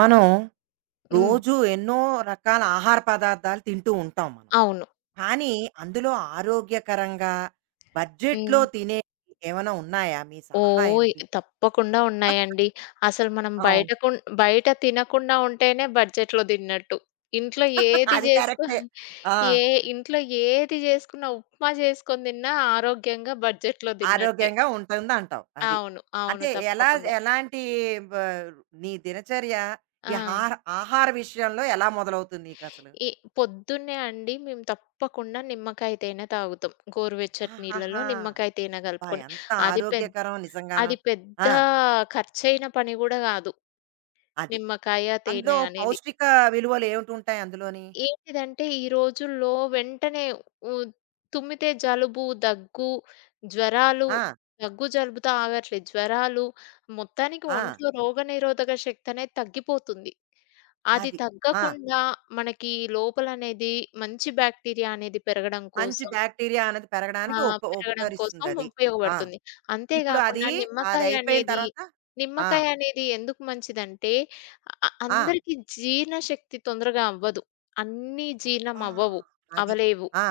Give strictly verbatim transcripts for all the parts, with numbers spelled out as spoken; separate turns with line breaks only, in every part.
మనం
హ్మ్.
రోజు ఎన్నో రకాల ఆహార పదార్థాలు తింటూ ఉంటాం మనం.
అవును.
కానీ అందులో ఆరోగ్యకరంగా బడ్జెట్‌లో
హ్మ్.
తినేవి ఏమైనా ఉన్నాయా? మీ సలహా
ఓహ్!
ఏమిటి?
తప్పకుండా ఉన్నాయండి. అసలు మనం
అవును.
బయట కున్ బయట తినకుండా ఉంటేనే బడ్జెట్‌లో తిన్నట్టు. ఇంట్లో ఏది
అది
జేసుకో
కరెక్టే. ఆ!
ఏ ఇంట్లో ఏది జేసుకున్నా ఉప్మా జేసుకొని తిన్నా ఆరోగ్యంగా బడ్జెట్‌లో తిన్నట్టే.
ఆరోగ్యంగా ఉంటుందంటావు. అది.
అవును, అవును,
అంటే ఎలా
తప్పకుండా.
ఎలాంటి బ నీ దినచర్య ఈ
ఆ!
హార ఆహార విషయంలో ఎలా మొదలవుతుంది నీకసలు?
ఈ పొద్దున్నే అండి మేము తప్పకుండా నిమ్మకాయ తేనె తాగుతాం, గోరువెచ్చటి నీళ్ళలో
ఆహాహా!
నిమ్మకాయ తేనె
అబ్బా!
గలుపుకొని.
ఎంత
అది పెద్
ఆరోగ్యకరం నిజంగాను.
అది పెద్ద
ఆ!
ఖర్చయిన పని గూడా గాదు,
అది.
నిమ్మకాయ,
అందులో
తేనె అనేది.
పౌష్టిక విలువలు ఏమిటుంటాయి అందులోని?
ఏంటిదంటే ఈ రోజుల్లో వెంటనే ఉ తుమ్మితే జలుబు, దగ్గు, జ్వరాలు,
ఆ!
దగ్గు, జలుబుతో ఆగట్లేదు. జ్వరాలు మొత్తానికి
ఆ!
ఒంట్లో రోగనిరోధక శక్తి అనేది తగ్గిపోతుంది. అది
అది. ఆ!
తగ్గకుండా మనకి లోపలనేది మంచి బాక్టీరియా అనేది పెరగడం
మంచి
కోసం,
బాక్టీరియా అనేది
ఆ,
పెరగడానికి ఉప
పెరగడం కోసం
ఉపకరిస్తుందది. ఆ!
ఉపయోగపడుతుంది. అంతే
ఇప్పుడు అది,
గాకుండా నిమ్మకాయ
అదయిపోయిన
అనేది,
తర్వాత ఆ!
నిమ్మకాయ అనేది ఎందుకు మంచిదంటే అ
ఆ!
అందరికి జీర్ణశక్తి తొందరగా అవ్వదు, అన్నీ జీర్ణం
అబ్బా!
అవ్వవు,
అది.
అవ్వలేవు.
ఆ!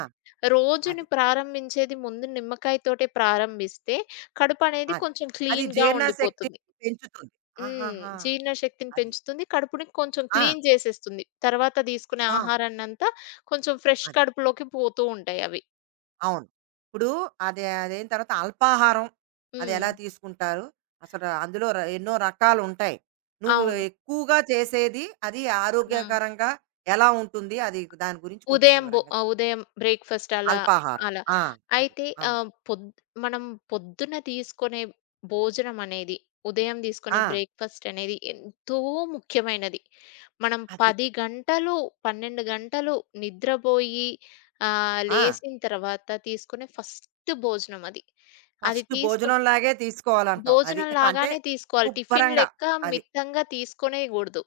రోజుని
అది.
ప్రారంభించేది ముందు నిమ్మకాయతోటే ప్రారంభిస్తే కడుపనేది
అది.
కొంచెం
అది
క్లీన్‌గా
జీర్ణశక్తి
ఉండిపోతుంది.
పెంచుతుంది.
హ్మ్.
ఆహాహా!
జీర్ణశక్తిని
అది.
పెంచుతుంది, కడుపుని కొంచెం
ఆ!
క్లీన్ చేసేస్తుంది. తర్వాత తీసుకునే
అబ్బా!
ఆహారాన్నంతా కొంచెం ఫ్రెష్
అది.
కడుపులోకి పోతూ ఉంటాయవి.
అవును. ఇప్పుడు అది అదైన తర్వాత అల్పాహారం అది
హ్మ్.
ఎలా తీసుకుంటారు? అసలు అందులో ర ఎన్నో రకాలుంటాయి. నువ్వు
అవును.
ఎక్కువగా చేసేది అది
ఆ!
ఆరోగ్యకరంగా ఎలా ఉంటుంది? అది దాని గురించి కొంచెం
ఉదయం బొ
వివరంగా చెప్పు.
ఆహ్, ఉదయం బ్రేక్‌ఫాస్ట్ అలా,
అల్పాహారం.
అలా.
ఆ! అది.
అయితే,
అవును.
ఆహ్, పొద్ మనం పొద్దున తీసుకునే భోజనం అనేది, ఉదయం తీసుకునే
ఆ!
బ్రేక్‌ఫాస్ట్ అనేది ఎంతో ముఖ్యమైనది. మనం
అది.
పది గంటలు, పన్నెండు గంటలు నిద్రబోయి, ఆహ్,
ఆ!
లేసిన తర్వాత తీసుకునే ఫస్ట్ భోజనం అది. అది
ఫస్ట్
తీసుకుని
భోజనం లాగే తీసుకోవాలంటావు. అది.
భోజనం
అంటే
లాగానే తీసుకోవాలి, టిఫిన్
శుభ్రంగా.
లెక్క
అది.
మితంగా తీసుకోనేయగూడదు.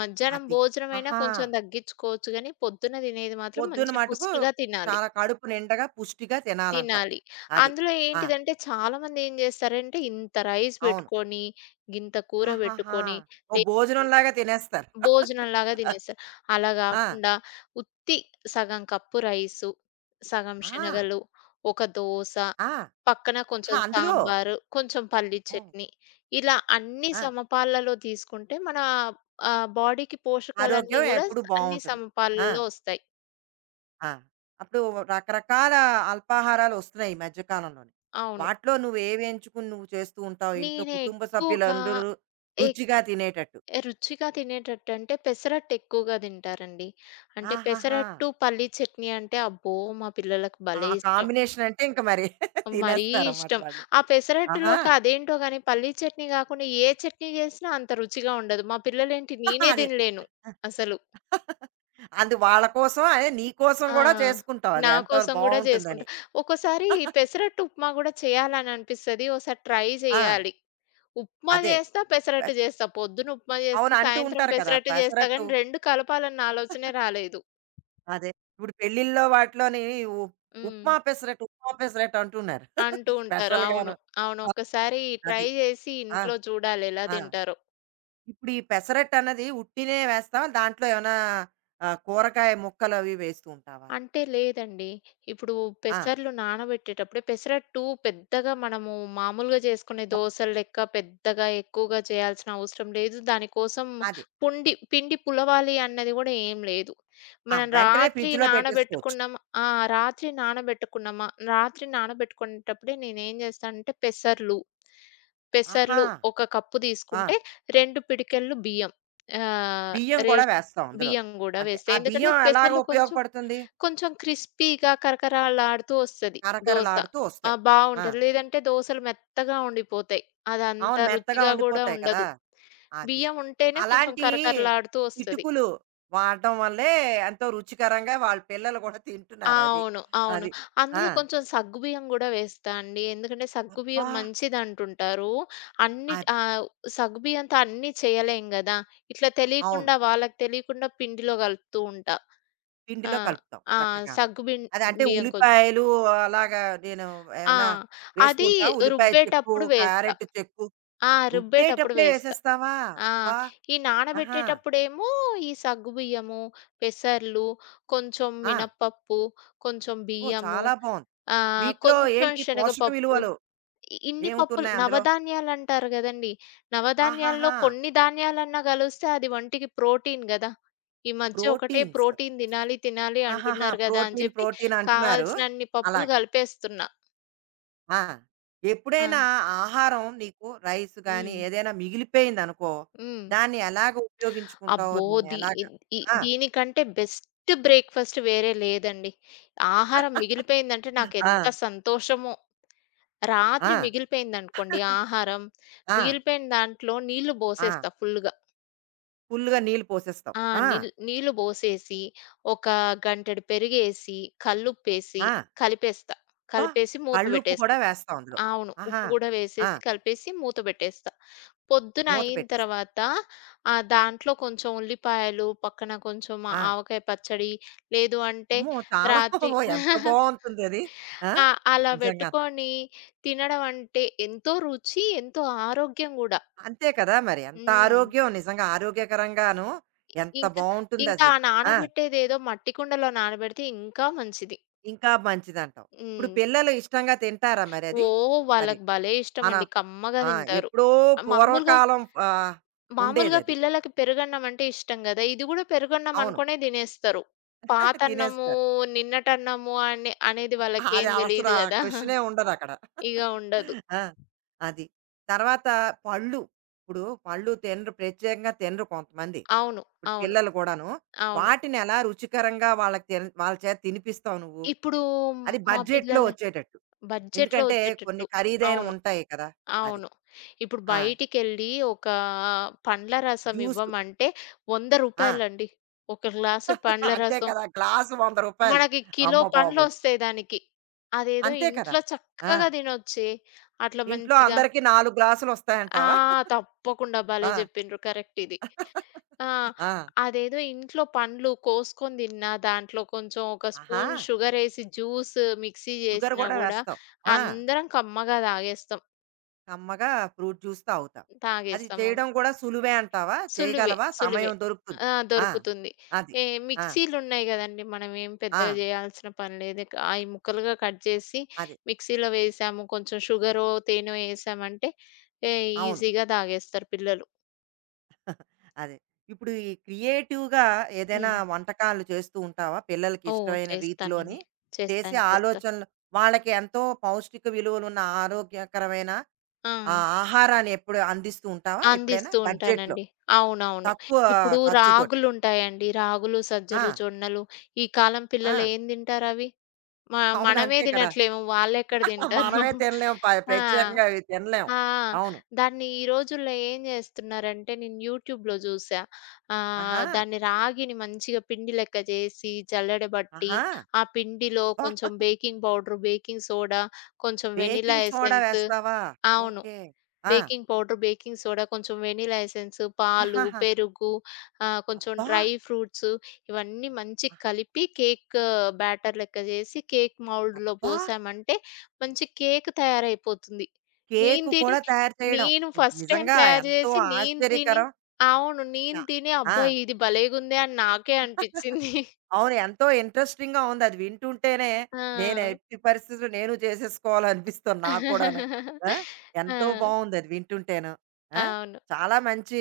మధ్యాహ్నం
అది.
భోజనమైనా
ఆహా!
కొంచెం తగ్గించుకోవచ్చు గానీ, పొద్దున్న తినేది మాత్రం
పొద్దున
మంచి
మటుకు
పుష్టిగా తినాలి.
చాలా కడుపు నిండగా పుష్టిగా తినాలంటావు.
తినాలి.
అది.
అందులో
ఆ!
ఏంటిదంటే చాలామంది ఏం జేస్తారంటే, ఇంత రైస్
అవును.
బెట్టుకొని, గింత కూర
ఆహాహా!
బెట్టుకొని,
ఓ
లేదంటే
భోజనంలాగా తినేస్తారు.
భోజనంలాగా
ఆ!
తినేస్తారు. అలా
ఆ!
గాకుండా ఉత్తి సగం కప్పు రైసు, సగం
ఆ!
శనగలు, ఒక దోస,
ఆహా!
పక్కన కొంచెం
అందులో
సాంబారు, కొంచెం పల్లీ
హ్మ్.
చట్నీ. ఇలా అన్నీ
ఆ!
సమపాలలో తీసుకుంటే మన, ఆహ్, బాడీకి పోషకాలన్నీ
ఆరోగ్యం
గూడా స్
ఎప్పుడు
అన్ని
బావుంటుంది. ఆ!
సమపాలలో ఒస్తాయి.
ఆ! అప్పుడు రకరకాల అల్పాహారాలొస్తున్నాయి ఈ మధ్య కాలంలోని.
అవును.
వాటిలో నువ్వేవి ఎంచుకుని నువ్వు చేస్తూ ఉంటావు ఇంట్లో
నేను
కుటుంబ
ఎక్కువగా,
సభ్యులందరూ
ఎక్
రుచిగా తినేటట్టు?
రుచిగా తినేటట్టంటే పెసరట్టు ఎక్కువగా తింటారండి. అంటే
ఆహాహా!
పెసరట్టు, పల్లీ చట్నీ అంటే అబ్బో! మా పిల్లలకు
ఆ
భలే ఇష్టం.
కాంబినేషన్ అంటే ఇంక మరి
మరీ
తినేస్తారన్నమాట
ఇష్టం.
వాళ్ళు.
ఆ
ఆహా!
పెసరట్టులోకి అదేంటో గాని పల్లీ చట్నీ గాకుండా ఏ చట్నీ జేసినా అంత రుచిగా ఉండదు. మా పిల్లలేంటి,
ఆహా!
నేనే
అదే.
తినలేను
ఆ!
అసలు.
అందు వాళ్ళ కోసం అదే నీ కోసం
ఆ!
కూడా చేసుకుంటావు అది
నా
ఎంతో
కోసం గూడా జేసుకుంటా.
బావుంటుందని.
ఒక్కోసారి పెసరట్టు ఉప్మా గూడా చేయాలని అనిపిస్తది. ఓసారి ట్రై
ఆ!
జేయాలి. ఉప్మా
అదే.
జేస్తా,
పె
పెసరట్టు జేస్తా. పొద్దున ఉప్మా
అవును.
జేస్తా,
అంటూ
సాయంత్రం
ఉంటారు కదా!
పెసరట్టు జేస్తా
పెసరట్టు
గానీ రెండు కలపాలన్న ఆలోచనే రాలేదు.
అదే. ఇప్పుడు పెళ్ళిళ్ళో వాటిలోని ఉ
హ్మ్.
ఉప్మా పెసరట్టు, ఉప్మా పెసరట్టు అంటున్నారు. అది
అంటూ ఉంటారు, అవును.
స్పెషల్‌గాను.
అవును,
ఆ!
ఒక్కసారి ట్రై
అది.
జేసి
ఆ!
ఇంట్లో చూడాలి ఎలా
ఆ!
తింటారో.
ఇప్పుడు ఈ పెసరట్టు అన్నది ఉట్టినే వేస్తావా? దాంట్లో ఏమైనా ఆహ్, కూరగాయ ముక్కలు అవి వేస్తూ ఉంటావా?
అంటే లేదండి. ఇప్పుడు
ఆ!
పెసర్లు నానబెట్టేటప్పుడే, పెసరట్టు పెద్దగా మనము మామూలుగా చేసుకునే దోసల లెక్క పెద్దగా ఎక్కువగా చేయాల్సిన అవసరం లేదు. దానికోసం
అది.
పుండి పిండి పులవాలి అన్నది గూడా ఏం లేదు.
ఆ!
మనం
వెంటనే
రాత్రి
ఫ్రిడ్జ్‌లో పెట్టేసుకోవచ్చు.
నానబెట్టుకున్నామ, ఆ, రాత్రి నానబెట్టుకున్నామా, రాత్రి నానబెట్టుకునేటప్పుడే నేనేం చేస్తానంటే పెసర్లు,
ఆహా!
పెసర్లు ఒక కప్పు
ఆ!
తీసుకుంటే రెండు పిడికెళ్ళు బియ్యం, ఆహ్,
బియ్యం కూడా
రేషన్
వేస్తాం అందులో.
బియ్యం గూడా
అంటే
వేస్తా.
ఆ
ఎందుకంటే
బియ్యం ఎలాగ
పెసర్లు కొంచెం
ఉపయోగపడుతుంది?
కొంచెం క్రిస్పీగా కరకరలాడుతూ వస్తది దోస.
కరకరలాడుతూ
ఆ!
వస్తాయి. ఆ!
బావుంటది. లేదంటే దోసలు మెత్తగా ఉండిపోతాయి, అదంత
అవును. మెత్తగా
రుచిగా గూడా
ఉండిపోతాయి కదా!
ఉండదు.
అది.
బియ్యం ఉంటేనే కొంచెం
అలాంటి
కరకరలాడుతూ వస్తది.
కిటుకులు వాడడం వల్లే ఎంతో రుచికరంగా వాళ్ళ పిల్లలు కూడా
ఆ!
తింటున్నారది.
అవును, అవును.
అది. అది ఆ!
అందులో కొంచెం సగ్గుబియ్యం గూడా వేస్తా అండి. ఎందుకంటే
అబ్బా!
సగ్గుబియ్యం మంచిదంటుంటారు. అన్ని,
అది. అది.
ఆహ్, సగ్గుబియ్యంతో అన్నీ చేయలేం గదా! ఇట్లా
అవును.
తెలియకుండా, వాళ్ళకి తెలియకుండా పిండిలో కలుపుతూ ఉంటా. ఆ!
పిండిలో కలుపుతాం
ఆ!
చక్కగాను.
సగ్గు బిన్
అది అంటే
బియ్యం కొంచెం.
ఉల్లిపాయలు అలాగా నేను
ఆ!
ఏమైనా వేస్తూ
అది
ఉంటావా? ఉల్లిపాయ చెక్కు,
రుబ్బేటప్పుడు వేస్తా.
క్యారెట్ చెక్కు
ఆ! రుబ్బేటప్పుడు
రుబ్బేటప్పుడే
వేస్తా.
వేసేస్తావా?
ఆ!
అబ్బా!
ఈ
ఆహా!
నానబెట్టేటప్పుడేమో ఈ సగ్గుబియ్యము, పెసర్లు, కొంచెం
ఆ!
మినపప్పు, కొంచెం
ఓ!
బియ్యము,
చాలా బావుంది.
ఆహ్,
వీటిలో
కొంచెం
ఏంటి పోషక
శనగపప్పు.
విలువలు
ఇ ఇన్ని పప్పులు
ఏముంటున్నాయి అందులో?
నవధాన్యాలంటారు గదండీ! నవధాన్యాల్లో
ఆహాహా!
కొన్ని ధాన్యాలన్నా గలిస్తే అది ఒంటికి ప్రోటీన్ గదా! ఈ మధ్య ఒకటే
ప్రోటీన్స్.
ప్రోటీన్ తినాలి, తినాలి
ఆహాహా!
అంటున్నారు గదా అని
ప్రోటీన్,
జెప్పి
ప్రోటీన్ అంటున్నారు.
కావాల్సినన్ని పప్పులు
అలాగా.
కలిపేస్తున్నా.
ఆ!
ఆ!
ఎప్పుడైనా ఆహారం నీకు రైస్ గానీ,
హ్మ్.
ఏదైనా మిగిలిపోయిందనుకో,
హ్మ్.
దాన్ని ఎలాగ ఉపయోగించుకుంటావు?
అబ్బో!
దాన్ని
దీ
ఎలాగా
ఇద్ ఇ
ఆ!
దీనికంటే బెస్ట్ బ్రేక్‌ఫాస్ట్ వేరే లేదండి. ఆహారం మిగిలిపోయిందంటే
ఆ!
నాకెంత సంతోషమో. రాత్రి
ఆ!
మిగిలిపోయిందనుకోండి ఆహారం,
ఆ!
మిగిలిపోయిన దాంట్లో నీళ్లు
ఆ!
బోసేస్తా ఫుల్‌గా.
ఫుల్‌గా నీళ్ళు పోసేస్తావు.
ఆ!
ఆ!
నీళ్ నీళ్లు బోసేసి, ఒక గంటెడు పెరుగేసి, కల్లుప్పేసి,
ఆ!
కలిపేస్తా.
అబ్బా!
కలిపేసి మూత
కళ్ళుప్పు కూడా
పెట్టేస్తా.
వేస్తావు అందులో.
అవును,
ఆహా!
ఉప్పు గూడా
ఆ!
వేసేసి కలిపేసి మూత బెట్టేస్తా. పొద్దున
మూత
అయిన
పెట్టేస్తావు.
తర్వాత, ఆహ్, దాంట్లో కొంచెం ఉల్లిపాయలు, పక్కన కొంచెం ఆ
ఆ!
ఆవకాయ పచ్చడి, లేదు అంటే
అమ్మో! చాలా
రాత్రి
ఓహ్! ఎంత బావుంటుందది. ఆ!
ఆ! అలా
నిజంగా.
బెట్టుకొని తినడం అంటే ఎంతో రుచి, ఎంతో ఆరోగ్యం గూడా.
అంతే కదా! మరి. ఎంత
హ్మ్.
ఆరోగ్యం నిజంగా ఆరోగ్యకరంగాను ఎంత
ఇంకా, ఇంకా
బావుంటుందది.
ఆ
ఆ!
నానబెట్టేదేదో మట్టి కుండలో నానబెడితే ఇంకా మంచిది.
ఇంకా మంచిదంటావు. ఇప్పుడు
హ్మ్.
పిల్లలు ఇష్టంగా తింటారా మరది?
ఓహ్!
అది. అది
వాళ్ళకి భలే
మన
ఇష్టమండి, కమ్మగా
ఆ!
తింటారు.
ఎప్పుడో
మామూలుగా
పూర్వకాలం ఆహ్,
మామూలుగా
ఉండేదది.
పిల్లలకి పెరుగన్నం అంటే ఇష్టం గదా! ఇది గూడా పెరుగన్నం
అవును.
అనుకునే దినేస్తారు. పాతన్నము,
తినేస్తారు.
నిన్నటన్నము అనే అనేది
అది
వాళ్ళకేం
అసలు
దెలీదు
ఆ
గదా!
క్వెషనే ఉండదక్కడ.
ఇగ ఉండదు.
ఆ! అది. తర్వాత పళ్ళు. ఇప్పుడు పళ్ళు తినరు ప్రత్యేకంగా తినరు కొంతమంది.
అవును,
ఇప్పుడు
అవును.
పిల్లలు కూడాను.
అవును.
వాటిని ఎలా రుచికరంగా వాళ్ళకి తెల్ వాళ్ళ చేత తినిపిస్తావు నువ్వు?
ఇప్పుడు మ్-
అది
మా
బడ్జెట్‌లో
పిల్లల
వచ్చేటట్టు.
బడ్జెట్‌లో
ఎందుకంటే కొన్ని
ఒచ్చేటట్టు.
ఖరీదైనవి
అవును,
ఉంటాయి కదా! అది.
అవును. ఇప్పుడు
ఆ!
బయటికెళ్ళి ఒక పండ్ల రసం
జ్యూసు.
ఇవ్వమంటే రూ. వంద
ఆ!
అండి, ఒక గ్లాసు పండ్ల
అంతే
రసం.
కదా! గ్లాసు రూ. వంద.
మనకి కిలో
అమ్మ బాబోయ్!
పండ్లొస్తాయి దానికి. అదేదో
అంతే కదా!
ఇంట్లో
ఆ!
చక్కగా తినొచ్చే. అట్లా
ఇంట్లో
మంచిగా.
అందరికీ నాలుగు
ఆ!
గ్లాసులొస్తాయంటావా?
తప్పకుండా భలే
ఆ!
జెప్పిండ్రు, కరెక్ట్ ఇది. ఆ!
ఆ!
అదేదో ఇంట్లో పండ్లు కోసుకొని తిన్నా, దాంట్లో కొంచెం ఒక
ఆహా!
స్పూన్ షుగరేసి జ్యూస్ మిక్సీ
షుగర్
జేసినా
గూడా
గూడా
వేస్తావు. ఆ!
అందరం కమ్మగా తాగేస్తాం.
కమ్మగా ఫ్రూట్ జ్యూస్ తాగుతావు. అది
తాగేస్తాం.
చేయడం కూడా సులువే అంటావా?
సులువే,
చేయగలవా?
సులువే.
సమయం దొరుకుతుంది.
ఆ!
ఆ!
దొరుకుతుంది.
అది.
ఏ
ఆ!
మిక్సీలున్నాయి గదండీ! మనం ఏం
ఆ!
పెద్దగా జేయాల్సిన పని లేదు. క అయి ముక్కలుగా కట్ జేసి
అది.
మిక్సీలో వేసాము, కొంచెం షుగరో, తేనో ఏసామంటే ఏ
అవును.
ఈజీగా తాగేస్తారు పిల్లలు.
అదే. ఇప్పుడు ఈ క్రియేటివ్‌గా ఏదైనా
హ్మ్.
వంటకాలు చేస్తూ ఉంటావా? పిల్లలకి
ఓహ్!
ఇష్టమైన రీతిలోని
చేస్తానండి.
చేసి
చేస్తాను, చేస్తాను.
ఆలోచనలు వాళ్ళకి ఎంతో పౌష్టిక విలువలున్న ఆరోగ్యకరమైన
ఆ!
ఆ ఆహారాన్ని ఎప్పుడు అందిస్తూ ఉంటావా ఎప్పుడైనా?
అందిస్తూ
బడ్జెట్‌లో
ఉంటానండి. అవునవును.
తక్కువ
ఇప్పుడు
ఖర్చుతోటి.
రాగులుంటాయండి. రాగులు, సజ్జలు,
ఆ!
జొన్నలు ఈ కాలం పిల్లలు
ఆ!
ఏం తింటారవి? మ
అవును.
మనమే
అంతే కదా!
తినట్లేము, వాళ్ళెక్కడ తింటారు?
మనమే తినలేము. ప
ఆ!
ప్రత్యేకంగా అవి తినలేము.
ఆ!
అవును.
దాన్ని ఈ రోజుల్లో ఏం జేస్తున్నారంటే నేను యూట్యూబ్‌లో జూసా.
ఆహా!
ఆహ్, దాన్ని రాగిని మంచిగా పిండి లెక్క జేసి, జల్లెడబట్టి,
ఆహా!
ఆ పిండిలో
అబ్బా!
కొంచెం బేకింగ్ పౌడర్, బేకింగ్ సోడా, కొంచెం వెనిలా
బేకింగ్ సోడా
ఎసెన్స్,
వేస్తావా?
అవును,
ఓకే. ఆ!
బేకింగ్ పౌడర్, బేకింగ్ సోడా, కొంచెం వెనిలా ఎసెన్స్, పాలు,
ఆహాహా!
పెరుగు, ఆహ్, కొంచెం
అబ్బా!
డ్రై ఫ్రూట్స్, ఇవన్నీ మంచి
అ
కలిపి కేక్ బ్యాటర్ లెక్క చేసి కేక్ మౌల్డ్‌లో
అబ్బా!
పోసామంటే మంచి కేక్ తయారైపోతుంది. నేను
కేకు
తిని,
కూడా తయారు చేయడం.
నేను
ఇది
ఫస్ట్ టైమ్
నిజంగా
తయారు
ఎంతో
చేసి నేను తిని,
ఆశ్చర్యకరం.
అవును,
ఆ!
నేను తిని అబ్బా
ఆ!
ఇది భలేగుందే అని నాకే అనిపించింది.
అవును. ఎంతో ఇంట్రెస్టింగ్‌గా ఉంది. అది వింటుంటేనే
ఆ!
నేను ఎట్టి పరిస్థితుల్లో నేను చేసేసుకోవాలనిపిస్తుంది నాకు కూడాను. ఆ! ఎంతో
ఆ!
బావుంది అది వింటుంటేను. ఆ!
అవును.
చాలా మంచి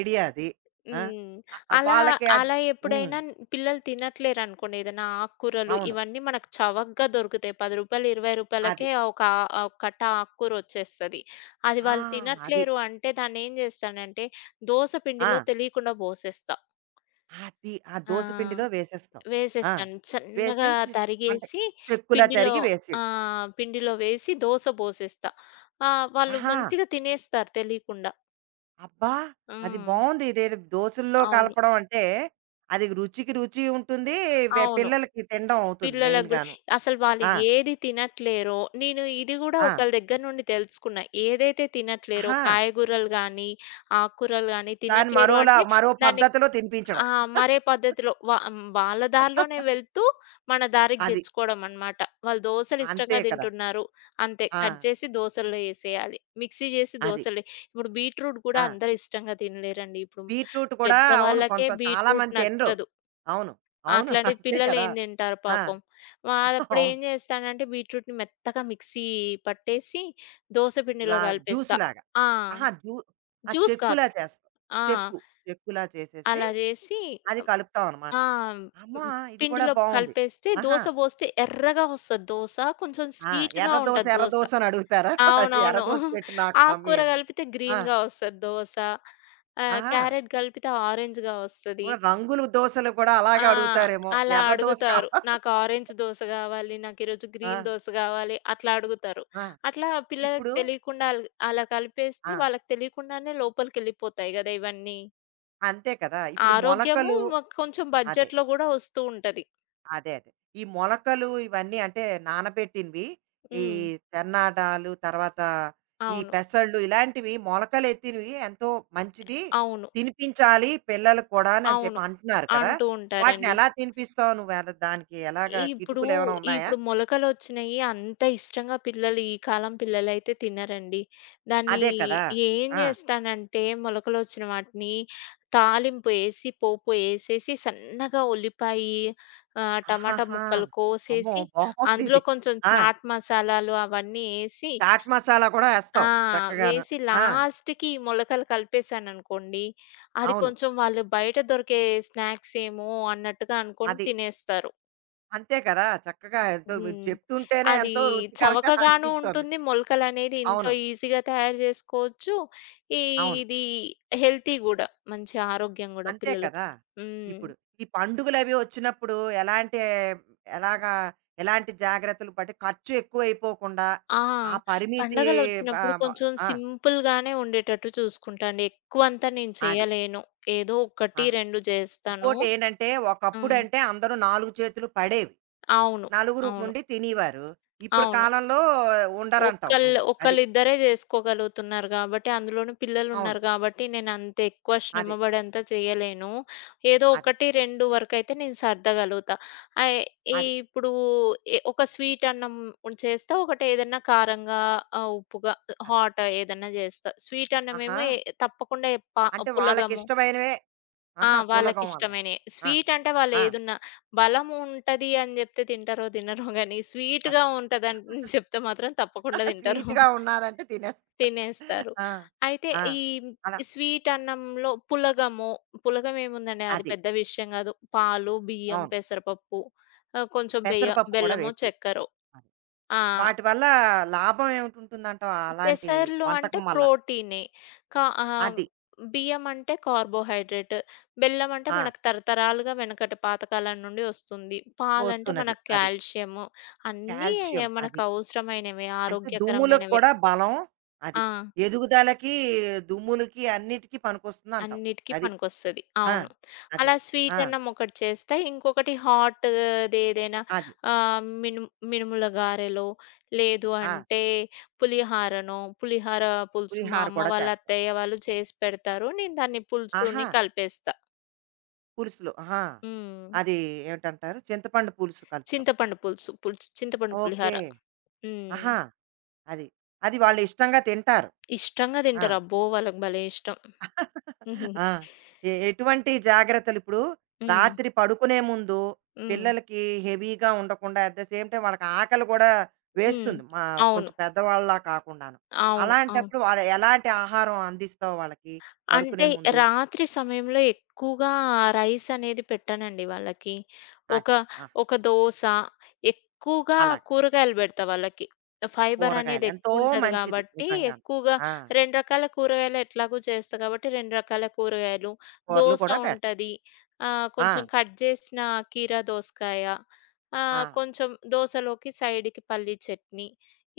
ఐడియా అది. ఆ!
హ్మ్.
ఆహ్,
అలా,
వాళ్ళకి అది
అలా
హ్మ్.
ఎప్పుడైనా న్- పిల్లలు తినట్లేరనుకోండి, ఏదైనా ఆకుకూరలు,
అవును.
ఇవన్నీ మనకు చవకగా దొరుకుతాయి. రూ. పది, రూ.
అది.
20కే ఒక, ఆహ్, కట్ట ఆకుకూర వచ్చేస్తది. అది
ఆ!
వాళ్ళు
అది.
తినట్లేరు అంటే దాన్నేం చేస్తానంటే దోస పిండిలో
ఆ!
తెలియకుండా పోసేస్తా.
అది. ఆ
ఆ!
దోస పిండిలో వేసేస్తాం. ఆ!
వేసేస్తాను.
వేసి
సన్నగా
చి అంటే
తరిగేసి
చెక్కులా
పిండిలో,
తరిగి
ఆ,
వేసేయడం.
పిండిలో వేసి దోస పోసేస్తా. ఆ! వాళ్ళు
ఆహా!
మంచిగా తినేస్తారు తెలియకుండా.
అబ్బా! అది
హ్మ్.
బావుంది. ఇదేదో దోసల్లో
అవును.
కలపడం అంటే, అది రుచికి రుచి ఉంటుంది. వె
అవును.
పిల్లలకి తినడం అవుతుంది
పిల్లలకు గూడా
మెయిన్‌గాను.
అసలు వాళ్ళు
ఆ!
ఏది తినట్లేరో, నేను ఇది గూడా
ఆ!
ఒకళ్ళ దగ్గర నుండి తెలుసుకున్నా. ఏదైతే తినట్లేరో
ఆహా!
కాయగూరలు గానీ, ఆకుకూరలు గానీ
దాన్ని
తినట్లేరు
మరోలా
అంటే
మరో
దాన్ని,
పద్ధతిలో తినిపించడం.
ఆ, మరే పద్ధతిలో వ హ్మ్, వాళ్ళ దారిలోనే వెళ్తూ మన దారికి
అది.
తెచ్చుకోవడం అన్నమాట. వాళ్ళు దోసలు
అంతే
ఇష్టంగా
కదా!
తింటున్నారు. అంతే,
ఆ!
కట్ చేసి దోసల్లో ఏసేయాలి, మిక్సీ చేసి
అది.
దోసలు. ఇప్పుడు బీట్రూట్ గూడా
ఆ!
అందరూ ఇష్టంగా తినలేరండి. ఇప్పుడు
బీట్రూట్ కూడా అవును.
పెద్దవాళ్ళకే
కొంత చాలా
బీట్రూట్
మంది తినరు.
నచ్చదు,
అవును. అవును.
అట్లాంటిది
అంతే కదా!
పిల్లలేం తింటారు
ఆ!
పాపం. వా అప్పుడు
అవును.
ఏం చేస్తానంటే బీట్రూట్‌ని మెత్తగా మిక్సీ పట్టేసి దోస పిండిలో
గ్లా
కలిపేస్తా.
జ్యూస్‌లాగా.
ఆ!
ఆహా! జ్యూ ఆ!
జ్యూస్ కాదు.
చెక్కులా చేస్తాం.
ఆ!
చెక్కు. చెక్కులా చేసేసి
అలా చేసి,
అది కలుపుతాం అనమాట.
ఆ, హ్మ్,
అమ్మా! ఇది కూడా
పిండిలో
బావుంది.
కలిపేస్తే,
ఆహా!
దోస పోస్తే ఎర్రగా వస్తది దోస, కొంచెం
ఆ!
స్వీట్‌గా
ఎర్ర దోస,
ఉంటది
ఎర్ర
దోస.
దోస అని అడుగుతారా? ఎర్ర
అవునవును.
దోస పెట్టు నాకు మమ్మీ
ఆకుకూర
అని.
కలిపితే
ఆ!
గ్రీన్‌గా వస్తది దోస. ఆహ్,
ఆహా!
క్యారెట్ కలిపితే ఆరెంజ్‌గా వస్తది.
ఓహ్! రంగుల దోసలు కూడా
ఆ!
అలాగే అడుగుతారేమో.
అలా
ఎర్ర దోస కావ
అడుగుతారు, నాకు ఆరెంజ్ దోస గావాలి, నాకీరోజు
ఆ!
గ్రీన్ దోస గావాలి అట్లా అడుగుతారు.
ఆ!
అట్లా పిల్లలకి
ఇప్పుడు
తెలియకుండా అల్ అలా
ఆ!
కలిపేస్తే వాళ్ళకి తెలియకుండానే లోపలికెళ్ళిపోతాయి గదా, ఇవన్నీ.
అంతే కదా! ఇప్పుడు
ఆరోగ్యము
మొలకలు
మ కొంచెం
అదే.
బడ్జెట్‌లో గూడా వస్తూ ఉంటది.
అదే అదే. ఈ మొలకలు ఇవన్నీ అంటే నానబెట్టినవి, ఈ
హ్మ్.
తెన్నాడాలు, తర్వాత ఈ
అవును,
పెసళ్ళు ఇలాంటివి మొలకలెత్తినవి ఎంతో మంచిది.
అవును,
తినిపించాలి పిల్లలకు కూడాను అని చెప్పి
అవును.
అంటున్నారు కదా!
అంటూ
వాటిని
ఉంటారండి.
ఎలా తినిపిస్తావు నువ్వు? ఎలా దానికి ఎలాగా
ఇప్పుడు
కిటుకులేమైనా ఉన్నాయా?
ఇప్పుడు మొలకలొచ్చినయి అంత ఇష్టంగా పిల్లలు ఈ కాలం పిల్లలైతే తినరండి. దాన్ని
అదే కదా!
ఏం
ఆ!
జేస్తానంటే మొలకలొచ్చిన వాటిని తాలింపు ఏసి, పోపు ఏసేసి, సన్నగా ఉల్లిపాయి, ఆహ్, టమాటా
ఆహాహా!
ముక్కలు
అమ్మో!
కోసేసి, అందులో
బావుందిది.
కొంచెం
ఆ!
చాట్ మసాలాలు అవన్నీ ఏసి,
చాట్ మసాలా కూడా ఏస్తావు
ఆ,
చక్కగాను.
వేసి
ఆ!
లాస్ట్‌కి ఈ మొలకలు కలిపేసాననుకోండి, అది
అవును.
కొంచెం వాళ్ళు బయట దొరికే స్నాక్స్ ఏమో అన్నట్టుగా అనుకోని
అది.
తినేస్తారు.
అంతే కదా! చక్కగా ఎంతో మీరు
హ్మ్.
చెప్తుంటేనే
అది
ఎంతో రుచికరంగా
చవకగాను
అనిపిస్తోంది.
ఉంటుంది, మొలకలనేది ఇంట్లో
అవును.
ఈజీగా తయారు జేసుకోవచ్చు. ఈ
అవును.
ఇది హెల్తీ గూడా, మంచి ఆరోగ్యం గూడా
అంతే
పిల్లలకి.
కదా!
హ్మ్.
ఇప్పుడు ఈ పండుగలవి వచ్చినప్పుడు ఎలాంటి ఎలాగా ఎలాంటి జాగ్రత్తలు పట్టి ఖర్చు ఎక్కువైపోకుండా
ఆ!
ఆ పరిమితి
పండగలొచ్చినప్పుడు
ఆహ్, మ
కొంచెం
ఆ!
సింపుల్‌గానే ఉండేటట్టు చూసుకుంటా అండి, ఎక్కువంతా నేను
అది.
చేయలేను. ఏదో
ఆ!
ఒకటి, రెండు జేస్తాను.
ఇంకోటేంటంటే
హ్మ్.
ఒకప్పుడంటే అందరూ నాలుగు చేతులు పడేవి.
అవును,
నలుగురు
అవును,
ఉండి తినేవారు. ఇప్పుడు
అవును.
కాలంలో ఉండరంటావు
ఒకళ్ళు
నువ్వు. అది.
ఒకళ్ళిద్దరే జేసుకోగలుగుతున్నారు గాబట్టి, అందులోనూ
అవును.
పిల్లలున్నారు గాబట్టి, నేనంత ఎక్కువ శ్రమ
అది.
బడంత చేయలేను. ఏదో
అది.
ఒకటి, రెండు వరకైతే నేను సర్దగలుగుతా. ఆహ్, ఈ
అది.
ఇప్పుడు ఎ ఒక స్వీట్ అన్నం చేస్తా, ఒకటేదన్నా కారంగా, ఆహ్, ఉప్పుగా,
అది.
హాట్ ఏదన్నా జేస్తా. స్వీట్
ఆహా!
అన్నమేమో, ఎ తప్పకుండా ప
అంటే
పులగము.
వాళ్ళకిష్టమైనవే
ఆ!
ఆహా! పులగం అలాంటివి.
వాళ్ళకిష్టమైనయి.
ఆ!
స్వీట్ అంటే
ఆ!
వాళ్ళేదున్నా బలం ఉంటది అని జెప్తే తింటారో, తినరో గానీ,
అది.
స్వీట్‌గా ఉంటదని చెప్తే మాత్రం తప్పకుండా తింటారు.
స్వీట్‌గా ఉన్నాదంటే తినేస్తా.
తినేస్తారు.
ఆ!
అయితే
ఆ!
ఈ
అలా
స్వీట్ అన్నంలో పులగము, పులగం ఏముందండి, అది
అది.
పెద్ద విషయం గాదు. పాలు, బియ్యం,
అవును.
పెసరపప్పు, ఆహ్, కొంచెం బెయ్య
పెసరపప్పు కూడా
బెల్లమో,
వేసి.
చక్కెరో.
అది.
ఆ!
వాటి వల్ల లాభం ఏమిటుంటుందంటావు అలాంటి
పెసర్లు అంటే
వంటకం వల్ల?
ప్రోటీనే. కా ఆహ్,
అది.
బియ్యం అంటే కార్బోహైడ్రేట్. బెల్లం అంటే
ఆ!
మనకు తరతరాలుగా వెనకటి పాతకాలం నుండి వస్తుంది. పాలంటే
వస్తున్నది.
మనకు
అది.
కాల్షియం. అన్నీ
కాల్షియం
మనకు
అది.
అవసరమైనవే,
అంటే దుమ్ములకు
ఆరోగ్యకరమైనవే.
కూడా బలం. అది.
ఆ!
ఎదుగుదలకి, దుమ్ములకి అన్నిటికి పనికొస్తుందంటావు.
అన్నిటికి
అది.
పనికొస్తది,
ఆ!
అవును.
అది.
అలా స్వీట్
ఆ!
అన్నం ఒకటి చేస్తే, ఇంకొకటి హాట్‌ది ఏదైనా,
అది.
ఆహ్, మినుము మినుముల గారెలో, లేదు
ఆ!
అంటే పులిహారనో, పులిహార పులుసు మా
పులిహార
అమ్మ
కూడా
వాళ్ళ,
చేస్తావు.
అత్తయ్య వాళ్ళు చేసి పెడతారు, నేను దాన్ని
ఆహా!
పులుసుని కలిపేస్తా.
పులుసులో. ఆహా!
హ్మ్.
అది ఏమిటంటారు? చింతపండు పులుసు కలుపుతాం.
చింతపండు పులుసు, పులుసు చింతపండు పులిహార.
ఓకే.
హ్మ్.
ఆహా! అది. అది వాళ్ళు ఇష్టంగా తింటారు.
ఇష్టంగా
ఆ!
తింటారు, అబ్బో వాళ్ళకి భలే ఇష్టం.
ఆ! ఎ ఎటువంటి జాగ్రత్తలు ఇప్పుడు
హ్మ్. హ్మ్.
రాత్రి పడుకునే ముందు
హ్మ్.
పిల్లలకి హెవీగా ఉండకుండా అట్ ద సేమ్ టైమ్ వాళ్ళకి ఆకలి కూడా
హ్మ్.
వేస్తుంది. మా
అవును,
కొంచెం పెద్దవాళ్ళలా కాకుండాను.
అవును, అవును.
అలాంటప్పుడు వాళ్ళ ఎలాంటి ఆహారం అందిస్తావు వాళ్ళకి పడుకునే
అంటే
ముందు?
రాత్రి సమయంలో ఎక్కువగా రైస్ అనేది పెట్టనండి వాళ్ళకి. ఒక,
అది. ఆ!
ఒక దోస, ఎక్కువగా
అలాగా.
కూరగాయలు పెడతా వాళ్ళకి. ఫైబర్
కూరగాయలు
అనేది
ఎంతో
ఎక్కువుంటది
మంచిది
కాబట్టి,
నిజంగాను.
ఎక్కువగా
ఆ!
రెండు రకాల కూరగాయలు ఎట్లాగో చేస్తా కాబట్టి, రెండు రకాల కూరగాయలు,
కూరలు
దోస
కూడా పెడతాం.
ఉంటది, ఆహ్, కొంచెం
ఆ!
కట్ చేసిన కీరా దోసకాయ,
ఆ!
ఆహ్, కొంచెం దోసలోకి సైడ్‌కి పల్లీ చట్నీ,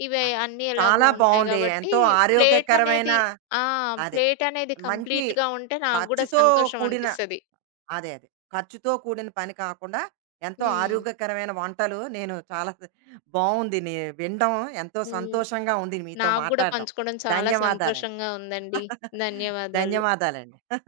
ఇవి
అదే.
అన్నీ ఎలాగో
చాలా
ఉంటాయి
బావుంది.
కాబట్టి
ఎంతో
ప్లేట్
ఆరోగ్యకరమైన
అనేది, ఆ,
అదే.
ప్లేట్ అనేది
మంచి
కంప్లీట్‌గా ఉంటే నాకు గూడా
ఖర్చుతో
సంతోషం
కూడిన
అనిపిస్తది.
అదే. అదే. ఖర్చుతో కూడిన పని కాకుండా ఎంతో
హ్మ్.
ఆరోగ్యకరమైన వంటలు నేను చాలా బావుంది నే వినడం ఎంతో
హ్మ్.
సంతోషంగా ఉంది మీతో
నాకు గూడా
మాట్లాడడం.
పంచుకోవడం చాలా
ధన్యవాదాలండి.
సంతోషంగా ఉందండి. ధన్యవాదాలు.
ధన్యవాదాలండి.